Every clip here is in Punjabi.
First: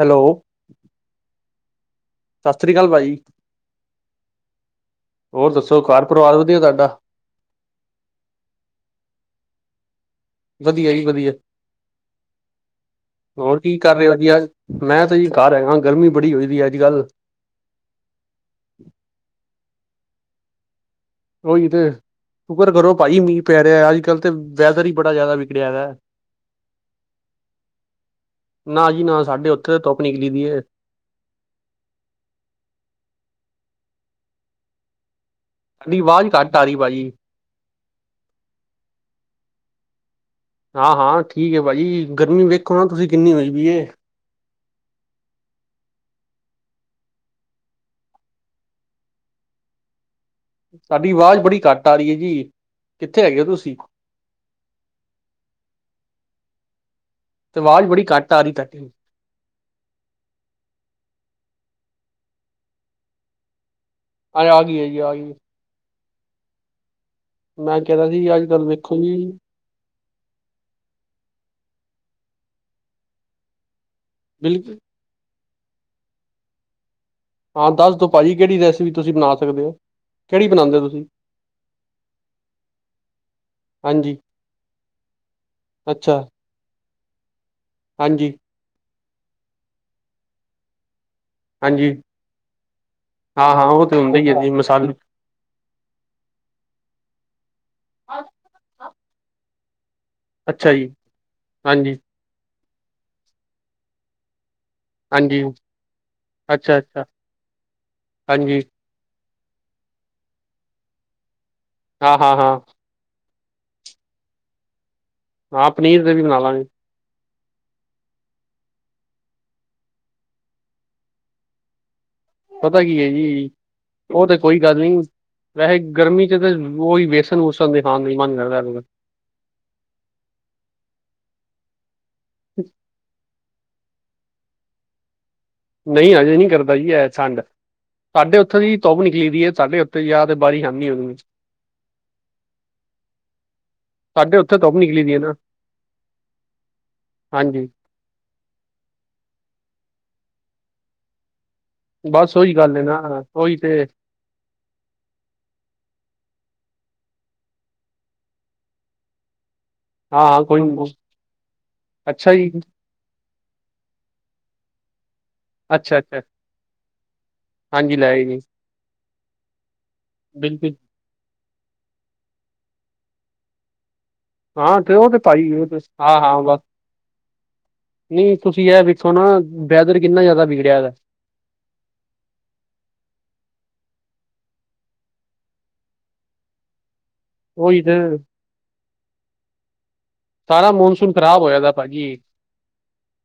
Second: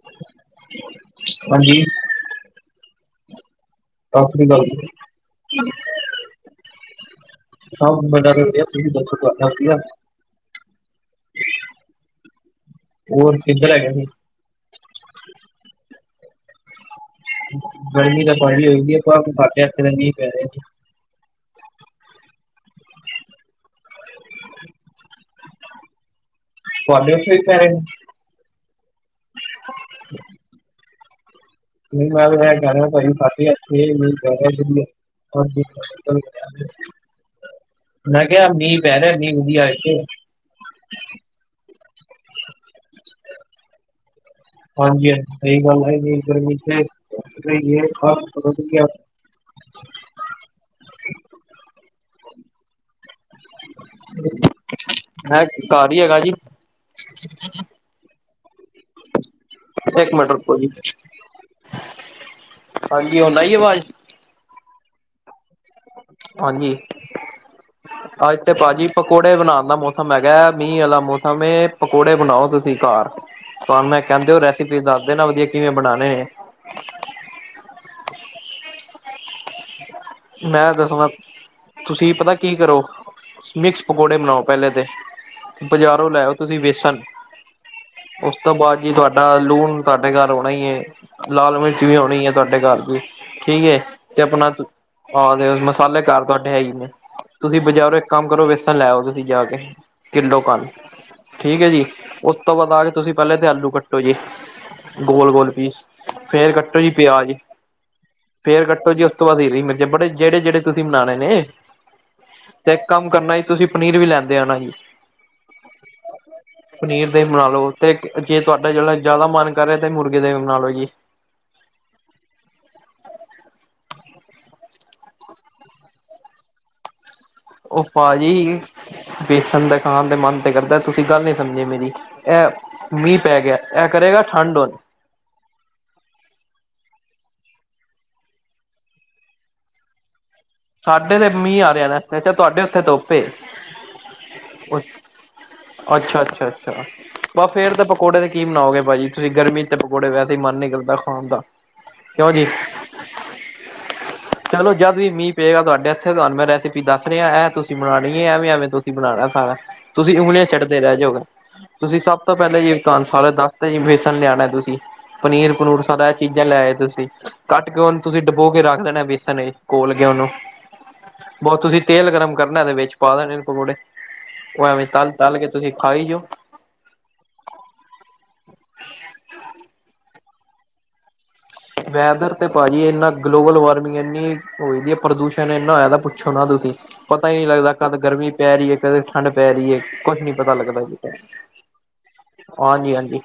ਹੈਲੋ, ਹਾਂਜੀ ਸਤਿ ਸਾਸਰੀ ਕਾਲ ਭਾਜੀ। ਸ੍ਰੀ ਅਕਾਲ ਜੀ ਹੋਰ ਦੱਸੋ ਘਰ ਪਰਿਵਾਰ ਵਧੀਆ ਤਾਡਾ। ਸਬ ਬੜਾ ਵਧੀਆ। ਤੁਸੀ ਦੱਸੋ ਤੁਆਡਾ ਵਧੀਆ। ਵਧੀਆ ਜੀ ਵਧੀਆ। ਹੋਰ ਕਿੱਧਰ ਕੀ ਹੈਗੇ ਕਰ ਸੀ ਰੇ ਓ ਜੀ ਅਜ। ਮੈਂ ਤਾਂ ਜੀ ਘਰ ਹੈਗਾ, ਗਰਮੀ ਬੜੀ ਹੋਈਦੀ ਅੱਜ-ਕੱਲ੍ਹ। ਗਰਮੀ ਤਾਂ ਭਾਜੀ ਹੋਈ ਦੀ ਐ। ਪਰ ਸਾਡੇ ਏਥੇ ਮੀਂ ਪੈ ਰਿਆ। ਓਈ ਤੇ। ਸੁਕਰ ਕਰੋ ਭਾਜੀ ਮੀਂਹ ਪੈ ਰਿਆ। ਅੱਜ-ਕੱਲ ਤੇ ਵੈਦਰ ਈ ਬੜਾ ਜਾਦਾ ਵਿਗੜਿਆ ਦਾ। ਤੁਹਾਡੇ ਏਥੇ ਵੀ ਪੈ ਰੈ। ਨਾ ਜੀ ਨਾ, ਸਾਡੇ ਓਥੇ ਧੁੱਪ ਨਿਕਲੀ ਪੀ ਏ। ਮੈ ਤੇ ਐ ਕੈ ਰਿਆਂ ਸਾਡੇ ਏਥੇ ਮੀਂਅ ਪੈ ਰਿਆ ਵਧੀਆ। ਹਾਂਜੀ ਸਾਡੀ ਆਵਾਜ਼ [unintelligible] ਘੱਟ ਆ ਰਹੀ ਭਾਜੀ ਮੈਂ ਕਿਆ ਮੀਂਅ ਪੈ ਰਿਆ ਮੀਂਅ ਵਧੀਆ ਐਥੇ। ਹਾਂ, ਹਾਂ। ਠੀਕ ਏ ਭਾ ਜੀ ਗਰਮੀ ਵੇਖੋ ਨਾ ਤੁਸੀਂ ਕਿੰਨੀ ਹੋਈ ਦੀ ਏ। ਹਾਂਜੀ ਹਾਂਜੀ ਸ‌ਈ ਗੱਲ ਆ। ਏਨੀ ਗਰਮੀ ਚ [unintelligible] ਤਾਡੀ ਵਾਜ਼ ਬੜੀ ਘੱਟ ਆ ਰੀ ਐ ਜੀ। ਕਿੱਥੇ ਹੈਗੇ ਓ ਤੁਸੀਂ। ਮੈਂ ਘਰ ਈ ਹੈਂਗਾ ਜੀ। ਤੇ ਵਾਜ਼ ਬੜੀ ਘੱਟ ਆ ਰੀ ਤਾਡੀ। ਇੱਕ ਮਿੰਟਰ ਰੁਕੋ ਜੀ। ਹਾਂਜੀ ਹੁਣ ਆਈ ਵਾਜ਼। ਆ ਗਈ ਐ ਜੀ, ਆ ਗਈ। ਹਾਂਜੀ, ਮੈਂ ਕਹਿ ਰਿਹਾ ਸੀ ਅਜ ਅੱਜ ਤੇ ਕੱਲ੍ਹ ਭਾਜੀ ਵੇਖੋ ਜੀ ਪਕੌੜੇ ਬਣਾ ਦਾ ਮੋਸ ਸਮ ਹੈਗਾ, ਮੀਂਅ ਆਲਾ ਮੌਸਮ‌ ਏ, ਪਕੌੜੇ ਬਣਾਓ ਤੁਸੀਂ ਘਾਰ। ਤੁਆਨੂੰ ਮੈਂ ਕੈਂਦੇ ਓ ਬਿਲ ਰੈਸਪੀ ਦੱਸ ਦੇ ਨਾ ਵਧੀਆ ਕਿਵੇਂ ਬਣਾਣੇ ਨੇ। ਹਾਂ ਦੱਸ ਦੋ ਭਾਜੀ ਕੇੜੀ ਰੈਸਪੀ ਤੁਸੀਂ ਬਣਾ ਸਕਦੇ ਓ। ਮੈਂ ਦੱਸਣਾ ਤੁਸੀਂ ਪਤਾ ਕੀ ਕਰੋ, ਮਿਕਸ ਹਾਂਜੀ ਪਕੌੜੇ ਬਣਾਓ ਪੈਲੇ ਤੇ। ਬਾਜ਼ਾਰੋਂ ਅੱਛਾ ਲੈ ਆਓ ਤੁਸੀਂ ਵੇਸਣ, ਹਾਂਜੀ ਉਸ ਤੋਂ ਬਾਅਦ ਕੀ ਤੁਹਾਡਾ ਲੂਣ ਤਾਡੇ ਘਰ ਹੋਣਾ ਈ ਏ ਲਾਲ ਮਿਰਚ ਹਾਂਜੀ ਵੀ ਹੋਣੀ ਏ ਤਾਡੇ ਘਾਰ ਚ ਹਾਂ ਠੀਕ ਹਾਂ ਏ ਉਹ ਹੁੰਦਾ ਤੇ ਹੀ ਹੈ ਜੀ ਆਪਣਾ ਮਸਾਲੇ ਆਗੇ ਮਸਾਲੇ ਘਰ ਤੁਆਡੇ ਹੈ ਈ ਨੇ, ਤੁਸੀਂ ਬਜ਼ਾਰੋਂ ਇੱਕ ਕੰਮ ਕਰੋ ਵੇਸਣ ਲੈ ਆਓ, ਤੁਸੀਂ ਜਾ ਕੇ। ਕਿੱਲੋ ਆਲੂ, ਅੱਛਾ ਜੀ ਠੀਕ ਏ ਜੀ, ਹਾਂਜੀ ਉਸ ਤੋਂ ਬਾਅਦ ਆ ਕੇ ਤੁਸੀਂ ਪੈਲੇ ਤੇ ਆਲੂ ਕੱਟੋ ਜੀ। ਗੋਲ ਹਾਂਜੀ ਗੋਲ ਪੀਸ, ਫੇਰ ਅੱਛਾ ਕੱਟੋ ਜੀ ਅੱਛਾ ਪਿਆਜ, ਹਾਂਜੀ ਫੇਰ ਕੱਟੋ ਜੀ ਉਸ ਤੋਂ ਬਾਅਦ ਹੀਰੀ ਮਿਰ- ਜ ਬੜੇ ਜੇੜੇ, ਜੇੜੇ ਤੁਸੀਂ ਬਣਾਣੇ ਨੇ। ਹਾਂ- ਹਾਂ- ਹਾਂ। ਇਕ ਕੰਮ ਕਰਨਾ ਜੀ, ਤੁਸੀਂ ਪਨੀਰ ਵੀ ਲੈਂਦੇ ਆਣਾ ਜੀ। ਹਾਂ ਪਨੀਰ ਤੇ ਵੀ ਬਣਾ ਲਾਂਗੇ। ਪਨੀਰ ਦੇ ਵੀ ਬਣਾ ਲੋ, ਤੇ ਜੇ ਤੁਹਾਡਾ ਜਿਹੜਾ ਜ਼ਿਆਦਾ ਮਨ ਕਰ ਰਿਹਾ ਤੇ ਮੁਰਗੇ ਦੇ ਵੀ ਬਣਾ ਲੋ ਜੀ। ਪਤਾ ਕੀ ਹੈ ਜੀ, ਉਹ ਤਾਂ ਕੋਈ ਗੱਲ ਨੀ, ਵੈਸੇ ਗਰਮੀ 'ਚ ਤਾਂ ਉਹੀ ਵੇਸ ਸ ਦੇ ਖਾਨ ਦੇ ਮਨ ਕਰਦਾ। [unintelligible] ਵੇਸਣ ਦਾ ਖਾਣ ਦੇ ਮਨ ਤੇ ਕਰਦਾ, ਤੁਸੀਂ ਗੱਲ ਨੀ ਸਮਝੇ ਮੇਰੀ, ਇਹ ਮੀਂਹ ਪੈ ਗਿਆ ਇਹ ਕਰੇਗਾ ਠੰਡ ਹੁਣ ਨਹੀਂ ਅਜੇ ਨੀ ਕਰਦਾ ਜੀ ਇਹ ਠੰਡ, ਸਾਡੇ ਉੱਥੋਂ ਦੀ ਧੁੱਪ ਨਿਕਲੀ ਹੋਈ ਹੈ ਸਾਡੇ ਉੱਥੋਂ ਤੇ ਯਾ ਤਬਾਹੀਆ। ਸਾਡੇ ਤੇ ਮੀਂਹ ਆ ਰਿਹਾ ਇੱਥੇ, ਤੁਹਾਡੇ ਉੱਥੇ ਧੁੱਪ ਹ ਸਾਡੇ ਉੱਥੇ ਧੁੱਪ ਨਿਕਲੀ ਦੀ ਹੈ ਨਾ ਅੱਛਾ- ਅੱਛਾ- ਅੱਛਾ, ਬਸ ਹਾਂਜੀ ਫੇਰ ਤਾ ਪਕ ਪਕੌੜੇ ਤੇ ਕੀ ਬਣਾਓਗੇ ਭਾਜੀ ਤੁਸੀਂ, ਗਰਮੀ 'ਚ ਪਕੌੜੇ ਵੈਸੇ ਮਨ ਨਹੀਂ ਕਰਦਾ ਖਾਣ ਦਾ। ਕਿਉਂ ਬਸ ਜੀ ਉਹੀ ਗੱਲ ਹੈ ਨਾ, ਉਹੀ ਤੇ ਚੱਲੋ ਜਦ ਵੀ ਮੀਂਹ ਪਏਗਾ ਤੁਹਾਡੇ ਇੱਥੇ, ਤੁਹਾਨੂੰ ਮੈਂ ਰੈਸਪੀ ਦੱਸ ਰਿਹਾ, ਇਹਂ ਤੁਸੀਂ ਬਣਾਉਣੀ ਹੈ ਐਵੇਂ -ਐਵੇਂ ਤੁਸੀਂ ਬਣਾਉਣਾ ਸਾਰਾ। ਤੁਸੀਂ ਹਾਂ ਹਾਂ ਉਂਗਲੀਆਂ ਕੋਈ ਚਟਦੇ ਨੀ। ਰਹਿ ਜਾਓਗੇ, ਤੁਸੀਂ ਸਭ ਅੱਛਾ ਤੋਂ ਜੀ ਪਹਿਲੇ ਹੀ ਤੁਹਾਨੂੰ ਸਾਰੇ ਦੱਸਦੇ ਜੀ, ਵੇਸਣ ਲਿਆਣਾ ਤੁਸੀਂ ਪਨੀਰ ਪਨੂੂਰ ਸਾਰਾ ਅੱਛਾ-ਅੱਛਾ ਚੀਜ਼ਾਂ ਲੈਏ ਤੁਸੀਂ, ਕੱਟ ਕੇ ਹਾਂਜੀ ਹੁਣ ਲੈ ਤੁਸੀਂ ਜੀ ਡਬੋ ਕੇ ਰੱਖ ਦੇਣਾ ਬੇਸਨ ਵਿੱਚ ਕੋੋਲ ਕੇ ਉਹਨੂੰ ਬਿਲਕੁਲ। ਬਹੁਤ ਤੁਸੀਂ ਤੇਲ ਗਰਮ ਕਰਨਾ, ਤੇ ਵਿੱਚ ਪਾ ਦੇਣੇ ਪਕੌੜੇ। ਹਾਂ ਐਵੇਂ ਤੇ ਉਹ ਤੇ ਤਲ-ਤਲ ਕੇ ਪਾਈ, ਉਹ ਤੁਸੀਂ ਖਾਈ ਹਾਂ ਜਾਓ ਹਾਂ ਬ ਨਹੀਂ ਤੁਸੀਂ ਇਹ ਵੇਖੋ ਨਾ, ਵੈਦਰ ਕਿੰਨਾ ਜ਼ਿਆਦਾ ਵਿਗੜਿਆ ਹੈ। ਵੈਦਰ ਤੇ ਭਾਜੀ ਇੰਨਾ, ਗਲੋਬਲ ਵਾਰਮਿੰਗ ਇੰਨੀ ਹੋਦੀ ਹੈ, ਪ੍ਰਦੂਸ਼ਣ ਇੰਨਾ ਹੋਇਆ ਪੁੱਛੋ ਨਾ ਤੁਸੀਂ! ਪਤਾ ਹੀ ਨਹੀਂ ਲੱਗਦਾ, ਉਹੀ ਕਦ ਤੇ ਗਰਮੀ ਪੈ ਰਹੀ ਹੈ, ਕਦ ਠੰਢ ਪੈ ਰਹੀ ਹੈ। ਕੁਛ ਨੀ ਪਤਾ ਸਾਰਾ ਲੱਗਦਾ ਜੀ, ਮੌਨਸੂਨ ਖ਼ਰਾਬ ਹੋਇਆ ਦਾ ਭਾਜੀ ਹਾਂਜੀ ਹਾਂਜੀ।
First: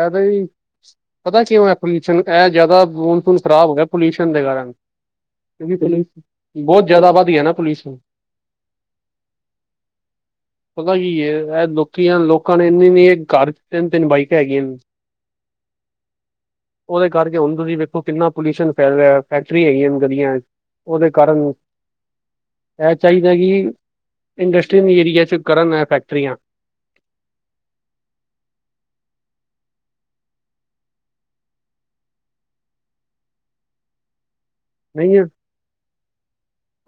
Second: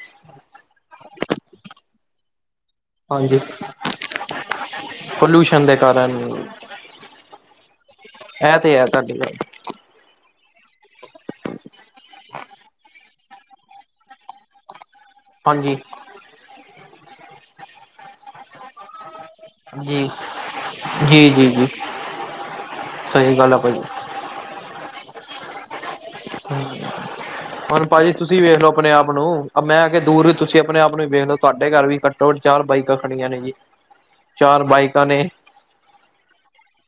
ਐ ਤਾ ਜੀ, ਪਤਾ ਕਿਉਂ ਹੈ ਪੋਲਿਊਸ਼ਨ? ਇਹ ਜ਼ਿਆਦਾ ਮੌਨਸੂਨ ਹਾਂਜੀ ਖਰਾਬ ਹੋ ਗਿਆ, ਪੋਲਿਊਸ਼ਨ ਦੇ ਕਾਰਨ। ਪੋਲਿਊਸ਼ਨ ਕਿਉਂਕਿ ਦੇ ਕਾਰਨ ਪੋਲੂਸ਼ਨ, ਬਹੁਤ ਜਿਆਦਾ ਵੱਧ ਗਿਆ ਨਾ ਪੋਲੂਸ਼ਨ ਇਹਂ ਤੇ ਹੈ, ਤੁਹਾਡੀ ਪਤਾ ਕੀ ਇਹ, ਲੋਕੀਆਂ ਲੋਕਾਂ ਨੇ ਇੰਨੀ ਨੀ ਇਹ ਘਰ ਤਿੰਨ ਤਿੰਨ ਬਾਈਕਾ ਹੈਗੀਆਂ ਨੇ। ਹਾਂਜੀ। ਉਹਦੇ ਕਰਕੇ ਹੁਣ ਤੁਸੀਂ ਵੇਖੋ, ਕਿੰਨਾ ਪੋਲਿਊਸ਼ਨ ਫੈ ਫੈਕਟਰੀਆਂ ਹੈਗੀਆਂ ਨੇ ਜੀ ਗਲੀਆ 'ਚ, ਉਹਦੇ ਜੀ ਜੀ ਕਾਰਨ ਜੀ ਇਹ ਚਾਹੀਦਾ ਸਹੀ ਗੱਲ ਆ ਕਿ, ਭਾਜੀ ਇੰਡਸਟਰੀ ਏਰੀਏ 'ਚ ਕਰਨ ਇਹ ਫੈਕਟਰੀਆਂ ਹੁਣ ਭਾਜੀ ਤੁਸੀਂ ਵੇਖ ਲੋ ਆਪਣੇ ਆਪ ਨੂੰ, ਮੈਂ ਕੇ ਦੂਰ ਵੀ ਤੁਸੀਂ ਆਪਣੇ ਆਪ ਨੂੰ ਵੇਖ ਲੋ ਤੁਹਾਡੇ ਘਰ ਵੀ ਦੋ, ਚਾਰ ਬਾਈਕਾਂ ਖੜੀਆਂ ਨੇ ਜੀ। ਚਾਰ ਬਾਈਕਾਂ ਨਹੀਂ ਆ ਨੇ,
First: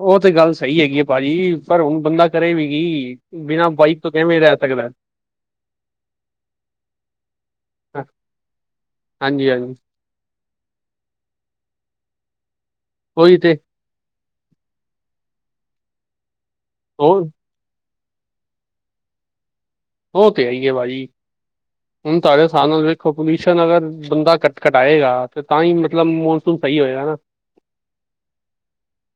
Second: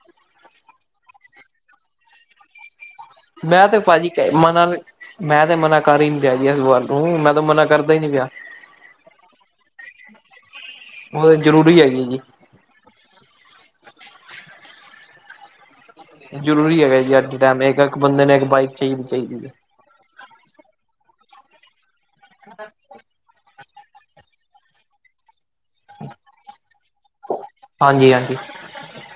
ਉਹ ਤੇ ਗੱਲ ਸਹੀ ਹੈਗੀ ਹੈ ਭਾਜੀ, ਪਰ ਹੁਣ ਬੰਦਾ ਕਰੇ ਵੀ ਕੀ। ਮੈਂ ਬਿਨਾਂ ਤੇ ਬਾਈਕ ਤੋਂ ਭਾਜੀ ਕਿਵੇਂ ਰਹਿ ਮਨਾ ਸਕਦਾ? ਮੈਂ ਤੇ ਮਨਾ ਕਰ ਹੀ ਨੀ ਰਿਹਾ ਆ ਜੀ, ਇਸ ਵੱਲ ਤੋ ਮੈਂ ਤਾਂ ਮਨਾ ਕਰਦਾ ਹੀ ਨੀ ਪਿਆ, ਹਾਂਜੀ -ਹਾਂਜੀ ਉਹ ਤਾਂ ਜ਼ਰੂਰੀ ਹੈਗੀ ਜੀ, ਉਹੀ ਤੇ, ਜ਼ਰੂਰੀ ਹੈਗਾ ਜੀ ਅੱਜ ਉਹ ਦੇ ਟਾਈਮ ਇੱਕ ਇੱਕ ਬੰਦੇ ਨੇਇੱਕ ਬਾਈਕ ਚਾਹੀਦੀ -ਚਾਹੀਦੀ ਐ, ਉਹ ਤੇ ਹੈਈ ਹੈ ਬਾਈ, ਹੁਣ ਤੁਹਾਡੇ ਹਿਸਾਬ ਨਾਲ ਵੇਖ, ਪੋਲਿਊਸ਼ਨ ਅਗਰ ਬੰਦਾ ਕੱਟ -ਕਟਾਏਗਾ, ਤੇ ਤਾ ਈ ਮਤਲਬ ਮੌਨਸੂਨ ਸਹੀ ਹੋਏਗਾ ਹਨਾ, ਹਾਂਜੀ ਹਾਂਜੀ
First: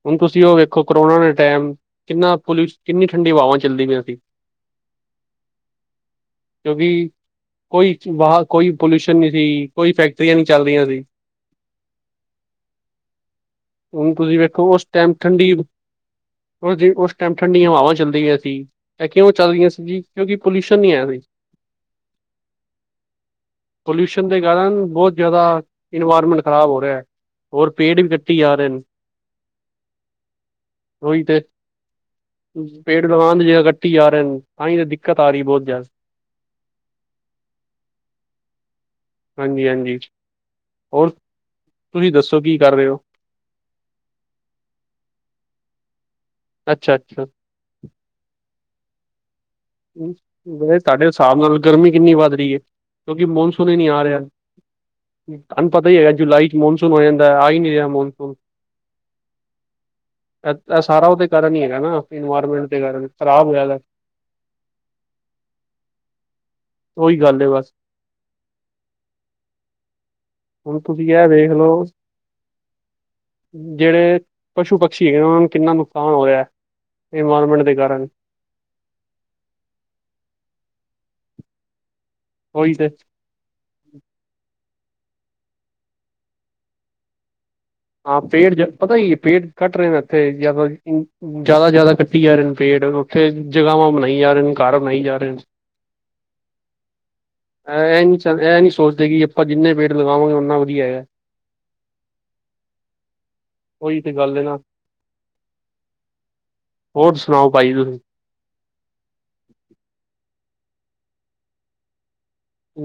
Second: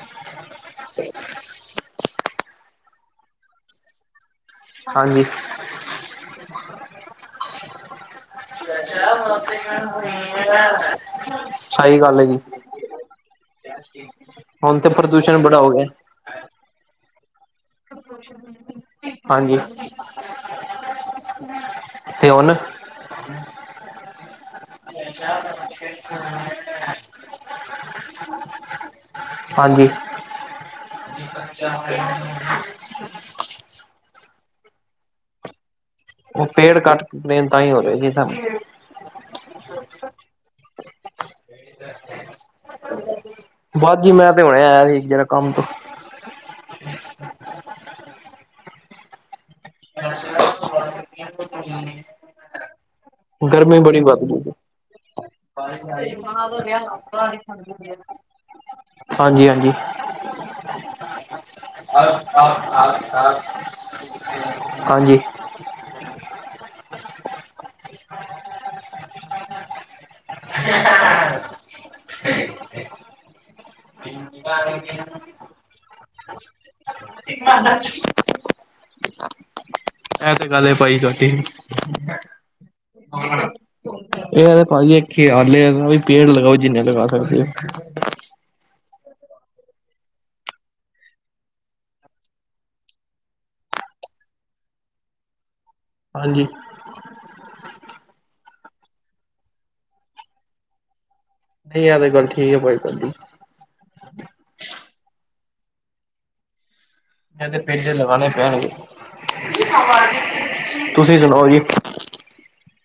ਹੁਣ ਤੁਸੀਂ ਉਹ ਵੇਖੋ ਕਰੋਨਾ ਦੇ ਟਾਈਮ ਕਿੰਨਾ ਪੁਲਿਊਸ਼ ਕਿੰਨੀ ਠੰਡੀ ਹਵਾਵਾਂ ਚੱਲਦੀ ਪਈਆਂ ਸੀਂ। ਹਾਂਜੀ। ਕਿਉਂਕਿ ਕੋਈ ਵਾਹ ਕੋਈ ਪੋਲਿਊਸ਼ਨ ਨਹੀਂ ਸੀ, ਕੋਈ ਫੈਕਟਰੀਆਂ ਨਹੀਂ ਚੱਲ ਰਹੀਆਂ ਸੀ। ਸਹੀ ਗੱਲ ਆ ਜੀ, ਹੁਣ ਤੁਸੀਂ ਵੇਖੋ ਹੁਣ ਤੇ ਪ੍ਰਦੂਸ਼ਣ ਬੜਾ ਹੋ ਗਿਆ। ਉਹ ਜੇ ਉਸ ਟਾਈਮ ਠੰਡੀਆਂ ਹਵਾਵਾਂ ਚੱਲ ਰਹਿਆ ਸੀ, ਏ ਕਿਉਂ ਚੱਲ ਹਾਂਜੀ ਰਹਿਆ ਸੀ ਜੀ? ਕਿਉਂਕਿ ਪੋਲਿਊਸ਼ਨ ਨਹੀਂ ਆ ਰਹੀ। ਹਮ ਪੋਲਿਊਸ਼ਨ ਦੇ ਕਾਰਨ ਬਹੁਤ ਜ਼ਿਆਦਾ ਇਨਵਾਇਰਮੈਂਟ ਖ਼ਰਾਬ ਹੋ ਰਿਹਾ ਐ, ਹੋਰ ਪੇੜ ਵੀ ਕੱਟੀ ਜਾ ਰਹੇ ਨੇ, ਹਾਂਜੀ। ਓਹੀ ਤੇ ਪੇੜ ਲਵਾਂਨ ਦੀ ਜਗਾ ਕੱਟੀ ਜਾ ਰਹੇ ਤਾਂਹੀ ਤੇ ਦਿ ਕਤਾਰੀ ਬਹੁਤ ਜ਼ਿਆਦਾ, ਉਹ ਪੇੜ ਕੱਟਣ ਤਾਂ ਹੀ ਹੋ ਰਿਹਾ ਜੀ ਸਾਨੂੰ। ਹਾਂਜੀ ਹਾਂਜੀ ਹੋਰ, ਤੁਸੀਂ ਦੱਸੋ ਕੀ ਕਰ ਰਹੇ ਹੋ? ਬਸ ਜੀ ਮੈਂ ਤੇ ਹੁਣੀ ਆਇਆ ਸੀ ਜਰਾ ਕੰਮ ਤੋਂ। ਅੱਛਾ -ਅੱਛਾ ਹੁ ਮੈ ਕਿਹਾ ਜੀ ਤੁਹਾਡੇ ਹਿਸਾਬ ਨਾਲ ਗਰਮੀ ਕਿੰਨੀ ਵੱਧ ਰਹੀ ਏ? ਕਿਉਂਕਿ ਮੌਨਸੂਨ ਹੀ ਗਰਮੀ ਨਹੀਂ ਬੜੀ ਆ ਰਿਹਾ। ਵੱਧ ਗਈ ਤੁਹਾਨੂੰ ਪਤਾ ਹੀ ਹੈਗਾ ਜੁਲਾਈ ਚ ਮ ਮੌਨਸੂਨ ਹੋ ਜਾਂਦਾ, ਆ ਹੀ ਨ ਨਹੀਂ ਰਿਹਾ ਮੌਨਸੂਨ। ਹਾਂਜੀ ਹਾਂਜੀ ਅ- -ਸਾਰਾ ਉਹਦੇ ਕਾਰਨ ਹੀ ਹੈਗਾ ਨਾ, ਇਨਵਾਇਰਮੈਂਟ ਦੇ ਕਾਰਨ ਖਰਾਬ ਹੋਇਆ ਦਾ, ਹਾਂਜੀ। ਉਹੀ ਗੱਲ ਹੈ, ਬਸ। ਹੁਣ ਤੁਸੀਂ ਇਹ ਵੇਖ ਲਓ [unintelligible] ਜਿਹੜੇ ਪਸ਼ੂ ਪਕਸ਼ੀ ਹੈਗੇ, ਉਹਨਾਂ ਨੂੰ ਕਿੰਨਾ ਨੁਕਸਾਨ ਹੋ ਰਿਹਾ, ਇਨਵਾਇਰਮੈਂਟ ਦੇ ਕਾਰਨ, ਏ ਤੇ ਗੱਲ ਏ ਬਾਈ ਜਗੀ, ਉਹੀ ਤੇ, ਏ ਭਾਜੀ ਏਥੇ ਆ ਪੇੜ ਲਗਾਓ ਜਿੰਨੇ ਲਗਾ ਸਕਦੇ ਹੋ। ਹਾਂ, ਪੇੜ ਜ ਪਤਾ ਹੀ ਹੈ ਪੇੜ ਘੱਟ ਰਹੇ ਨੇ ਇੱਥੇ ਜਿਆਦਾ ਜ਼ਿਆਦਾ -ਜ਼ਿਆਦਾ ਕੱਟੀ ਜਾ ਰਹੇ ਨੇ ਪੇੜ, ਉੱਥੇ ਜਗ੍ਹਾਵਾਂ ਬਣਾਈ ਜਾ ਰਹੇ ਨੇ, ਘਰ ਬਣਾਈ ਜਾ ਰਹੇ ਨੇ, ਹਾਂਜੀ। ਇਹ ਨਹੀਂ -ਇਹ ਨਹੀਂ ਸੋਚਦੇ ਕਿ ਆਪਾਂ ਜਿੰਨੇ ਪੇੜ ਲਗਾਵਾਂਗੇ ਉਨਾ ਵਧੀਆ ਹੈਗਾ। ਨਹੀਂ ਆ ਤੇ ਗੱਲ ਠੀਕ ਹੈ ਭਾਈ ਤੁਹਾਡੀ। ਉਈ ਤੇ ਗੱਲ ਐ ਨਾ, ਹੋਰ ਇਹ ਸੁਣਾਓ ਤੇ ਭਾਜੀ ਪੇਜੇ ਤੁਸੀਂ ਲਗਾਣੇ ਪੈਣਗੇ, ਤੁਸੀਂ ਸੁਣਾਓ ਜੀ।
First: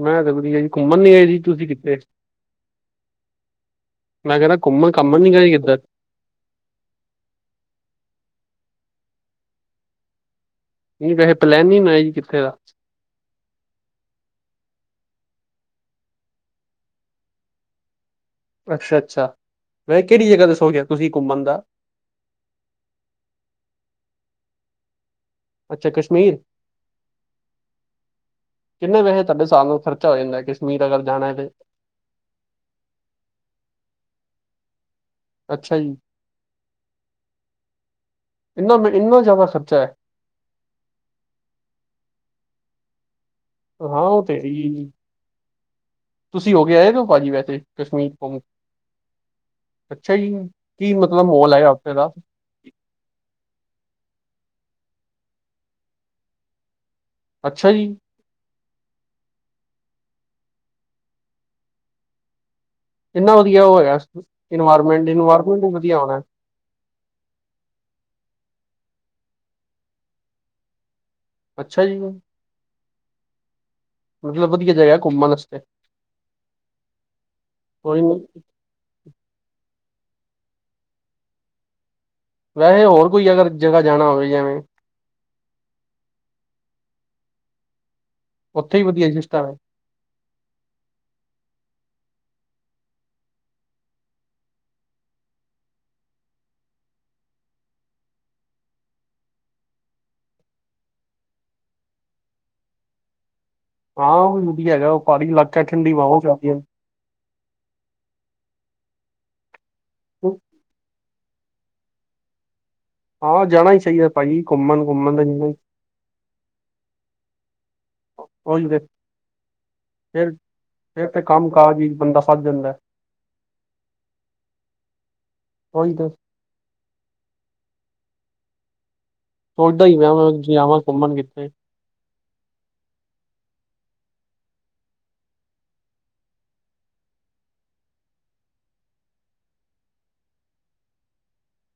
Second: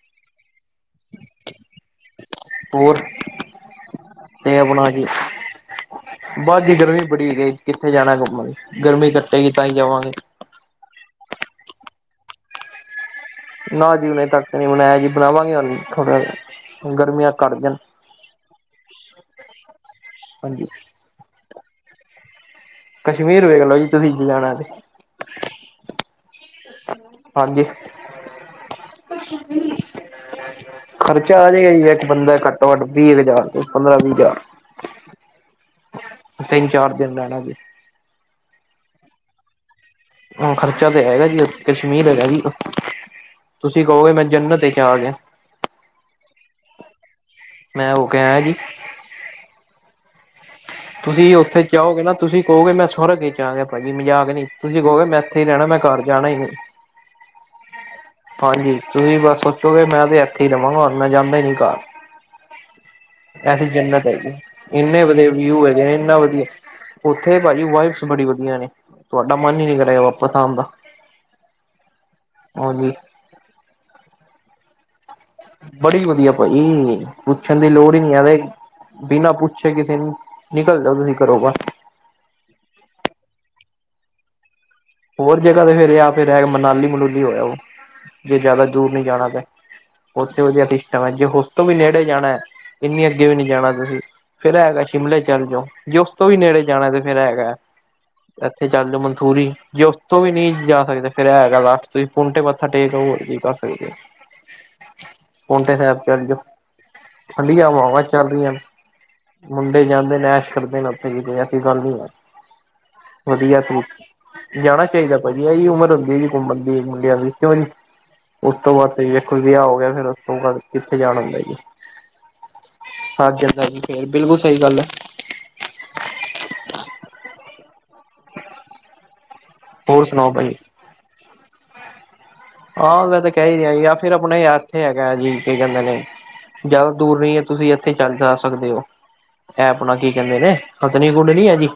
ਮੈਂ ਤਾਂ ਵਧੀਆ ਜੀ ਘੁੰਮਣ ਨੀ ਆਏ ਜੀ ਤੁਸੀਂ ਕਿੱਤੇ? ਹੋਰ ਮੈਂ ਕਹਿੰਦਾ ਤੇ ਆਪਣਾ ਘੁੰਮਣ ਜੀ ਘਾਮਣ ਨੀ ਗਏ ਕਿੱਧਰ। ਬਸ ਜੀ ਗਰਮੀ ਬੜੀ ਹੈਗੀ ਕਿੱਥੇ ਜਾਣਾ ਘੁੰਮਣ ਗਰਮੀ ਘਟੇਗੀ ਤਾਂ ਹੀ ਜਾਵਾਂਗੇ। ਨਹੀਂ ਵੈਸੇ ਪਲੈਨਿੰਗ ਬਣਾਈ ਕਿੱਥੇ ਦਾ। ਨਾ ਜੀ ਹਲੇ ਤੱਕ ਨਹੀਂ ਬਣਾਇਆ ਜੀ, ਬਣਾਵਾਂਗੇ ਹਲੇ ਥੋੜ੍ਹਾ ਗਰਮੀਆਂ ਘੱਟ ਜਾਣ। ਅੱਛਾ -ਅੱਛਾ ਵੈਸੇ ਕਿਹੜੀ ਜਗ੍ਹਾ ਹਾਂਜੀ ਦੱਸੋ ਗਿਆ ਤੁਸੀਂ ਘੁੰਮਣ ਦਾ! ਕਸ਼ਮੀਰ ਵੇਖਲੋ ਜੀ ਤੁਸੀਂ ਜਾਣਾ ਤੇ। ਅੱਛਾ ਕਸ਼ਮੀਰ। ਹਾਂਜੀ। ਕਿੰਨੇ ਵੈਸੇ ਤੁਹਾਡੇ ਸਾਲ ਨੂੰ ਖਰਚਾ ਹੋ ਜਾਂਦਾ ਕਸ਼ਮੀਰ ਅਗਰ ਜਾਣਾ ਖਰਚਾ ਤੇ? ਆ ਜਾਏਗਾ ਜੀ ਇੱਕ ਬੰਦਾ ਘੱਟੋ ਘੱਟ ਤੀਹ ਹਜ਼ਾਰ ਪੰਦਰਾਂ ਵੀਹ ਹਜ਼ਾਰ। ਅੱਛਾ ਜੀ, ਤਿੰਨ ਚਾਰ ਦਿਨ ਰਹਿਣਾ ਜੀ। ਇਨਾ ਮ ਇੰਨਾ ਜ਼ਿਆਦਾ ਖਰਚਾ ਹੈ। ਹੁਣ ਖਰਚਾ ਤਾਂ ਹੈਗਾ ਜੀ ਕਸ਼ਮੀਰ ਹੈਗਾ ਜੀ। ਤੁਸੀਂ ਹਾਂ ਕਹੋਗੇ ਉਹ ਮੈਂ ਤੇ ਹੈ ਜੰਨਤ ਹੀ ਵਿਚ ਜੀ ਆ ਗਿਆ। ਤੁਸੀਂ ਹੋ ਕੇ ਆਏ ਭਾਜੀ ਵੈਸੇ? ਮੈਂ ਕਸ਼ਮੀਰ ਹੋਕੇ ਘੁੰਮ ਆਇਆ ਜੀ ਅੱਛਾ ਜੀ, ਕੀ ਮਤਲਬ ਤੁਸੀਂ ਮਾਹੌਲ ਹੈਗਾ ਉੱਥੇ ਜਾਓਗੇ ਦਾ? ਨਾ ਤੁਸੀਂ ਕਹੋਗੇ, ਮੈਂ ਸਵਰਗ ਦੇਖਕੇ ਆ ਗਿਆ, ਭਾਜੀ! ਮਜ਼ਾਕ ਨਹੀਂ, ਤੁਸੀਂ ਕਹੋਗੇ, ਮੈਂ ਇੱਥੇ ਹੀ ਰਹਿਣਾ, ਮੈਂ ਘਰ ਜਾਣਾ ਹੀ ਨਹੀਂ। ਅੱਛਾ ਜੀ। ਹਾਂਜੀ, ਤੁਸੀਂ ਬਸ ਸੋਚੋਗੇ, ਮੈਂ ਤਾਂ ਇੱਥੇ ਹੀ ਰਵਾਂਗਾ ਮੈਂ ਜਾਂਦਾ ਹੀ ਨੀ ਘਰ। ਇੰਨਾ ਵਧੀਆ ਐਸੀ ਉਹ ਹੈਗਾ ਜੰਨਤ ਹੈਗੀ! ਇੰਨੇ ਇਨਵਾਇਰਮੈਂਟ ਵਧੀਆ ਇਨਵਾਇਰਮੈਂਟ ਵਿਊ ਵੀ ਹੈਗੇ, ਇੰਨਾ ਹੋਣਾ ਵਧੀਆ! ਉੱਥੇ, ਭਾਜੀ, ਵਾਈਬਜ਼ ਬੜੀਆਂ ਵਧੀਆ ਨੇ। ਤੁਹਾਡਾ ਮਨ ਹੀ ਨਹੀਂ ਕਰੇਗਾ ਵਾਪਸ ਆਉਣ ਦਾ। ਅੱਛਾ ਜੀ, ਹਾਂਜੀ ਮਤਲਬ ਵਧੀਆ ਜਗ੍ਹਾ ਘੁੰਮਣ ਆਸਤੇ। ਬੜੀ ਵਧੀਆ ਭਾਜੀ ਪੁੱਛਣ ਦੀ ਲੋੜ ਹੀ ਕੋਈ ਨਹੀਂ ਨੀ ਐਵੇ। ਬਿਨਾਂ ਪੁੱਛੇ ਕਿਸੇ ਨੂੰ ਨਿਕਲ ਜਾਓ, ਤੁਸੀਂ ਘਰੋ ਬਾਹਰ? ਵੈਸੇ, ਹੋਰ ਕੋਈ ਅਗਰ ਜਗ੍ਹਾ ਜਾਣਾ ਹੋਵੇ, ਐੰਵੇੰ। ਹੋਰ ਜਗ੍ਹਾ ਤੇ ਫਿਰ ਜਾ ਫਿਰ ਮਨਾਲੀ ਮਨੂਲੀ ਹੋ ਆਉ ਜੇ ਜ਼ਿਆਦਾ ਉੱਥੇ ਹੀ ਦੂਰ ਨਹੀਂ ਵਧੀਆ ਜਾਣਾ ਤੇ ਸਿਸਟਮ ਹੈ ਉਥੇ ਵਧੀਆ ਸਿਸਟਮ ਹੈ ਜੇ ਉਸ ਤੋਂ ਵੀ ਨੇੜੇ ਜਾਣਾ ਹੈ ਇੰਨੀ ਅੱਗੇ ਵੀ ਨਹੀਂ ਜਾਣਾ ਤੁਸੀਂ। ਫੇਰ ਐ ਹੈਗਾ ਸ਼ਿਮਲੇ ਚੱਲ ਜਾਓ ਜੇ ਉਸ ਤੋ ਵੀ ਨੇੜੇ ਜਾਣਾ ਤੇ ਫਿਰ ਐ ਹੈਗਾ। ਇੱਥੇ ਚੱਲ ਜਾਓ ਮਨਸੂਰੀ। ਜੇ ਉਸ ਤੋ ਵੀ ਨਹੀਂ ਜਾ ਸਕਦੇ ਫੇਰ ਐ ਹੈਗਾ ਲਾਸਟ ਤੁਸੀਂ ਪੋੰਟੇ ਮੱਥਾ ਟੇਕ ਆੳ ਹੋ ਕੀ ਬਸ। ਹਾਂ ਉਹ ਵੀ ਵਧੀਆ ਹੈਗਾ ਉਹ ਪਹਾੜੀ ਇਲਾਕਾ ਪੋਂਟੇ ਠੰਡੀ ਸਾਹਿਬ ਹਵਾਵਾਂ ਚੱਲ ਜਾਓ ਚੱਲਦੀਆ। ਠੰਡੀਆਂ ਹਵਾਵਾਂ ਚੱਲ ਰਹੀਆਂ ਮੁੰਡੇ ਜਾਂਦੇ ਨੇ ਹੈ ਐਸ਼ ਕਰਦੇ ਨੇ। ਫਿਰ ਵੀ ਕੋਈ ਐਸੀ ਗੱਲ ਨਹੀਂ ਹੈ। ਹਾਂ ਵਧੀਆ ਜਾਣਾ ਵੀ ਤਰੀਕੇ ਚਾਹੀਦਾ। ਭਾਜੀ ਘੁੰਮਣ ਜਾਣਾ ਘੁੰਮਣ ਚਾਹੀਦਾ ਦਾ ਭਾਜੀ ਜੀਵਨ ਇਹੀ ਉਮਰ ਹੁੰਦੀ ਜੀ ਘੁੰਮਣ ਦੀ ਮੁੰਡਿਆਂ ਦੀ ਕਿਉਂ ਜੀ। ਉਸ ਉਹੀ ਤੋਂ ਤੇ ਬਾਅਦ ਵੇਖੋ ਵਿਆਹ ਹੋ ਗਿਆ ਫਿਰ ਉਸ ਤੋਂ ਬਾਅਦ ਕਿੱਥੇ ਫਿਰ ਜਾਣਾ ਤੇ ਹੁੰਦਾ ਕੰਮ ਜੀ। ਕਾਜ ਹੀ ਬੰਦਾ ਫਸ ਜਾਂਦਾ ਹੈ। ਹਾਂਜੀ ਹਜੀ ਫੇਰ ਬਿਲਕੁਲ ਸਹੀ ਗੱਲ ਹੈ। ਉਹੀ ਤੇ। ਸੋਚਦਾ ਹੀ ਹੋਰ ਪਿਆ ਹਾਂ, ਸੁਣਾਓ ਮੈਂ ਭਾਜੀ ਜਾਵਾਂ ਘੁੰਮਣ ਕਿੱਥੇ? ਆਂ ਮੈਂ ਤੇ ਕਹਿ ਹੀ ਰਿਹਾ ਜੀ ਫਿਰ ਆਪਣੇ ਯਾਰ ਇੱਥੇ ਹੈਗਾਜੀ ਕੀ ਕਹਿੰਦੇ ਨੇ ਜਿਆਦਾ ਦੂਰ ਨਹੀਂ ਹੈ ਤੁਸੀਂ ਇੱਥੇ ਚੱਲ ਜਾ ਸਕਦੇ ਹੋ। ਐ ਆਪਣਾ ਕੀ ਕਹਿੰਦੇ ਨੇ ਹੱਥਨੀ ਘੁੰਡ ਨਹੀਂ ਹੈ ਜੀ।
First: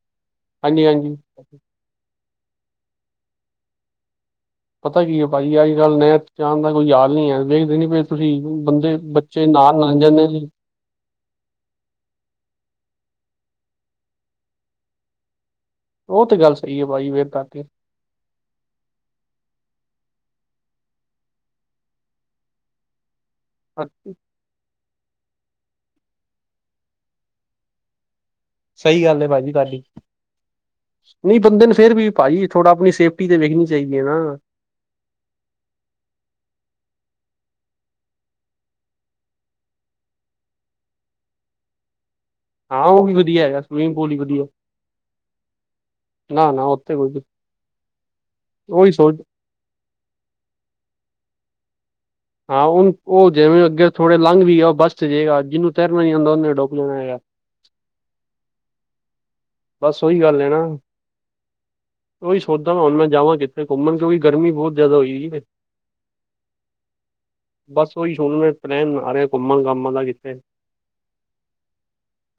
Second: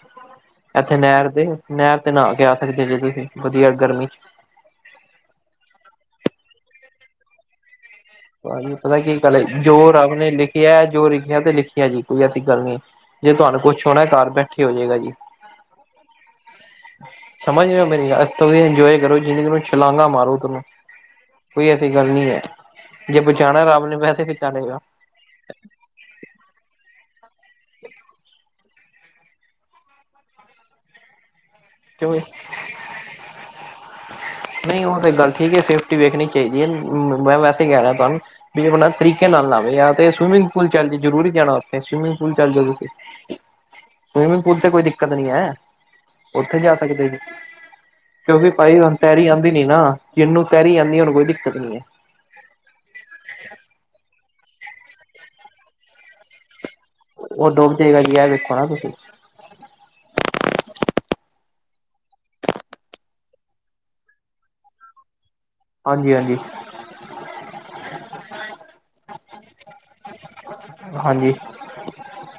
ਹਾਂਜੀ ਇੱਥੇ ਹਾਂਜੀ ਨਹਿਰ ਤੇ ਨਹਿਰ ਤੇ ਨਾਹ ਕੇ ਆ ਸਕਦੇ, ਜੇ ਤੁਸੀਂ ਵਧੀਆ ਗਰਮੀ 'ਚ। ਪਤਾ ਕੀ ਹੈ, ਭਾਜੀ ਅੱਜ, ਕੱਲ੍ਹ ਨਹਿਰ 'ਚ ਜਾਣ ਦਾ ਕੋਈ ਹਾਲ ਨਹੀਂ ਹੈ ਵੇਖਦੇ ਨੀ ਪਏ। ਤੁਸੀਂ ਭਾਜੀ ਬੰਦੇ ਪਤਾ ਕੀ ਗੱਲ ਏ, ਬੱਚੇ ਜੋ ਨਾਲ ਲੰਘ ਰਬ ਜਾਂਦੇ ਨੇ ਲਿਖਿਆ ਜੋ ਲਿਖਿਆ ਤੇ ਲਿਖਿਆ। ਜੀ ਹਾਜੀਂ ਕੋਈ ਐਸੀ ਗੱਲ ਨੀ ਹੈਗੀ, ਜੇ ਤੁਹਾਨੂੰ ਕੁੱਛ ਹੋਣਾ ਘਰ ਬੈਠੇ ਹੋ ਜਾਏਗਾ ਜੀ। ਉਹ ਤਾਂ ਗੱਲ ਸਹੀ ਹੈ, ਭਾਜੀ ਫੇਰ ਤਾਂ। ਸਮਝ ਰਹੇ ਹੋ ਇਸ ਤੋ ਵਧੀਆ ਇੰਜੋਏ ਕਰੋ, ਜਿਣੀ ਮਰਜੀ ਛਲਾਂਘਾ ਮਾਰੋ ਤੂੰਰੋ, ਕੋਈ ਐਸੀ ਗੱਲ ਨੀ ਹੈ। ਜੇ ਬਚਾਣਾ ਰੱਬ ਨੇ, ਵੈਸੇ ਬਚਾਲੇ ਗਾ। [unintelligible] ਸਹੀ ਗੱਲ ਹੈ ਭਾਜੀ ਤੁਹਾਡੀ, ਨਹੀਂ ਬੰਦੇ ਨੂੰ ਫੇਰ ਵੀ ਕਿਉਂ ਭਾਜੀ, ਥੋੜਾ ਆਪਣੀ ਸੇਫਟੀ ਤੇ ਵੇਖਣੀ ਚਾਹੀਦੀ ਹੈ ਨਾ। ਨਹੀਂ ਉਹ ਤਾਂ ਗੱਲ ਠੀਕ ਹੈ, ਸੇਫਟੀ ਵੇਖਣੀ ਚਾਹੀਦੀ ਹੈ। ਮੈਂ ਵੈਸੇ ਹੀ ਕਹਿ ਰਿਹਾ ਤੁਹਾਨੂੰ ਵੀ ਆਪਣਾ ਤਰੀਕੇ ਨਾਲ ਨਾਵੇ ਯਾ ਤੇ ਸਵਿਮਿੰਗ ਪੂਲ ਚੱਲ ਜਾ, ਜਰੂਰੀ ਜਾਣਾ ਉੱਥੇ, ਸਵਿਮਿੰਗ ਪੂਲ ਚੱਲ ਜਾ ਹਾਂ ਤੁਸੀਂ, ਉਹ ਵੀ ਵਧੀਆ ਹੈਗਾ ਸਵੀਮਿੰਗ ਹੀ ਸਵਿਮਿੰਗ ਵਧੀਆ ਪੂਲ ਤੇ ਕੋਈ ਦਿੱਕਤ ਨੀ ਹੈ। ਨਾ ਉੱਥੇ ਨਾ ਜਾ ਸਕਦੇ, ਕੋਈ ਕਿਉਂਕਿ ਭਾਜੀ ਉਹੀ ਹੁਣ ਸੋਚ ਤੈਰੀ ਆਉਂਦੀ ਨੀ ਨਾ। ਜਿਹਨੂੰ ਤੈਰੀ ਆਦੀਂ, ਉਨੂੰ ਕੋਈ ਦਿੱਕਤ ਨੀ ਹੈ। ਹਾਂ ਉਹਣ ਉਹ ਜਿਵੇਂ ਅੱਗੇ ਥੋੜੇ ਲੰਘ ਵੀ ਜਾੳ ਉਹ ਬੱਚ ਤੇ ਜੇਗਾ, ਜਿਹਨੂੰ ਤੈਰਨਾ ਨਹੀਂ ਆਉਂਦਾ ਉਹਨੇ ਡੁੱਬ ਜਾਣਾ ਹੈਗਾ। ਉਹ ਡੁੱਬ ਜੇਗਾ ਜੀ, ਇਹ ਵੇਖੋ ਨਾ ਤੁਸੀਂ। ਬਸ ਓਹੀ ਗੱਲ ਹੈ ਨਾ। ਉਹੀ ਸੋਚਦਾ ਹੁਣ ਮੈਂ ਜਾਵਾਂ ਕਿੱਥੇ ਘੁੰਮਣ, ਕਿਉਂਕਿ ਗਰਮੀ ਬਹੁਤ ਜ਼ਿਆਦਾ ਹੋਈ ਈ ਏ। ਹਾਂਜੀ, ਹਾਂਜੀ। ਬਸ ਓਹੀ ਹੁਣ ਮੈਂ ਪਲੈਨ ਬਣਾ ਰਿਹਾ, ਘੁੰਮਣ ਘਾਮਣ ਦਾ ਕਿੱਥੇ ਹਾਂਜੀ।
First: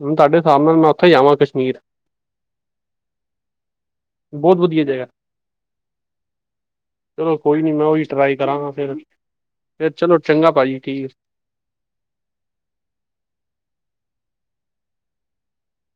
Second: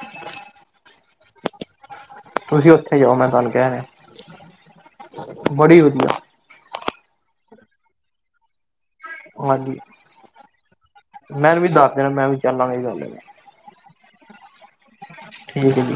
ਹੁਨ ਮੈ ਤੁਹਾਡੇ ਹਿਸਾਬ ਨਾਲ, ਮੈਂ ਉੱਥੇਂ ਹੀ ਜਾਵਾਂ ਕਸ਼ਮੀਰ। ਤੁਸੀਂ ਉੱਥੇ ਜਾਓ, ਮੈਂ ਤੁਹਾਨੂੰ ਕਹਿ ਰਿਹਾ। ਬਹੁਤ ਵਧੀਆ ਜਗ੍ਹਾ, ਬੜੀ ਵਧੀਆ ਚਲੋ ਕੋਈ ਨਹੀਂ, ਮੈਂ ਉਹੀ ਟਰਾਈ ਕਰਾਂਗਾ ਫਿਰ। ਹਾਂਜੀ ਫੇਰ ਚਲੋ ਚੰਗਾ ਭਾਜੀ, ਠੀਕ। ਮੈਨੂੰ ਵੀ ਦੱਸ ਦੇਣਾ, ਮੈਂ ਵੀ ਚੱਲ ਲਾਂਗਾ ਤੁਹਾਡੇ ਨਾਲ। ਠੀਕ ਹੈ ਜੀ।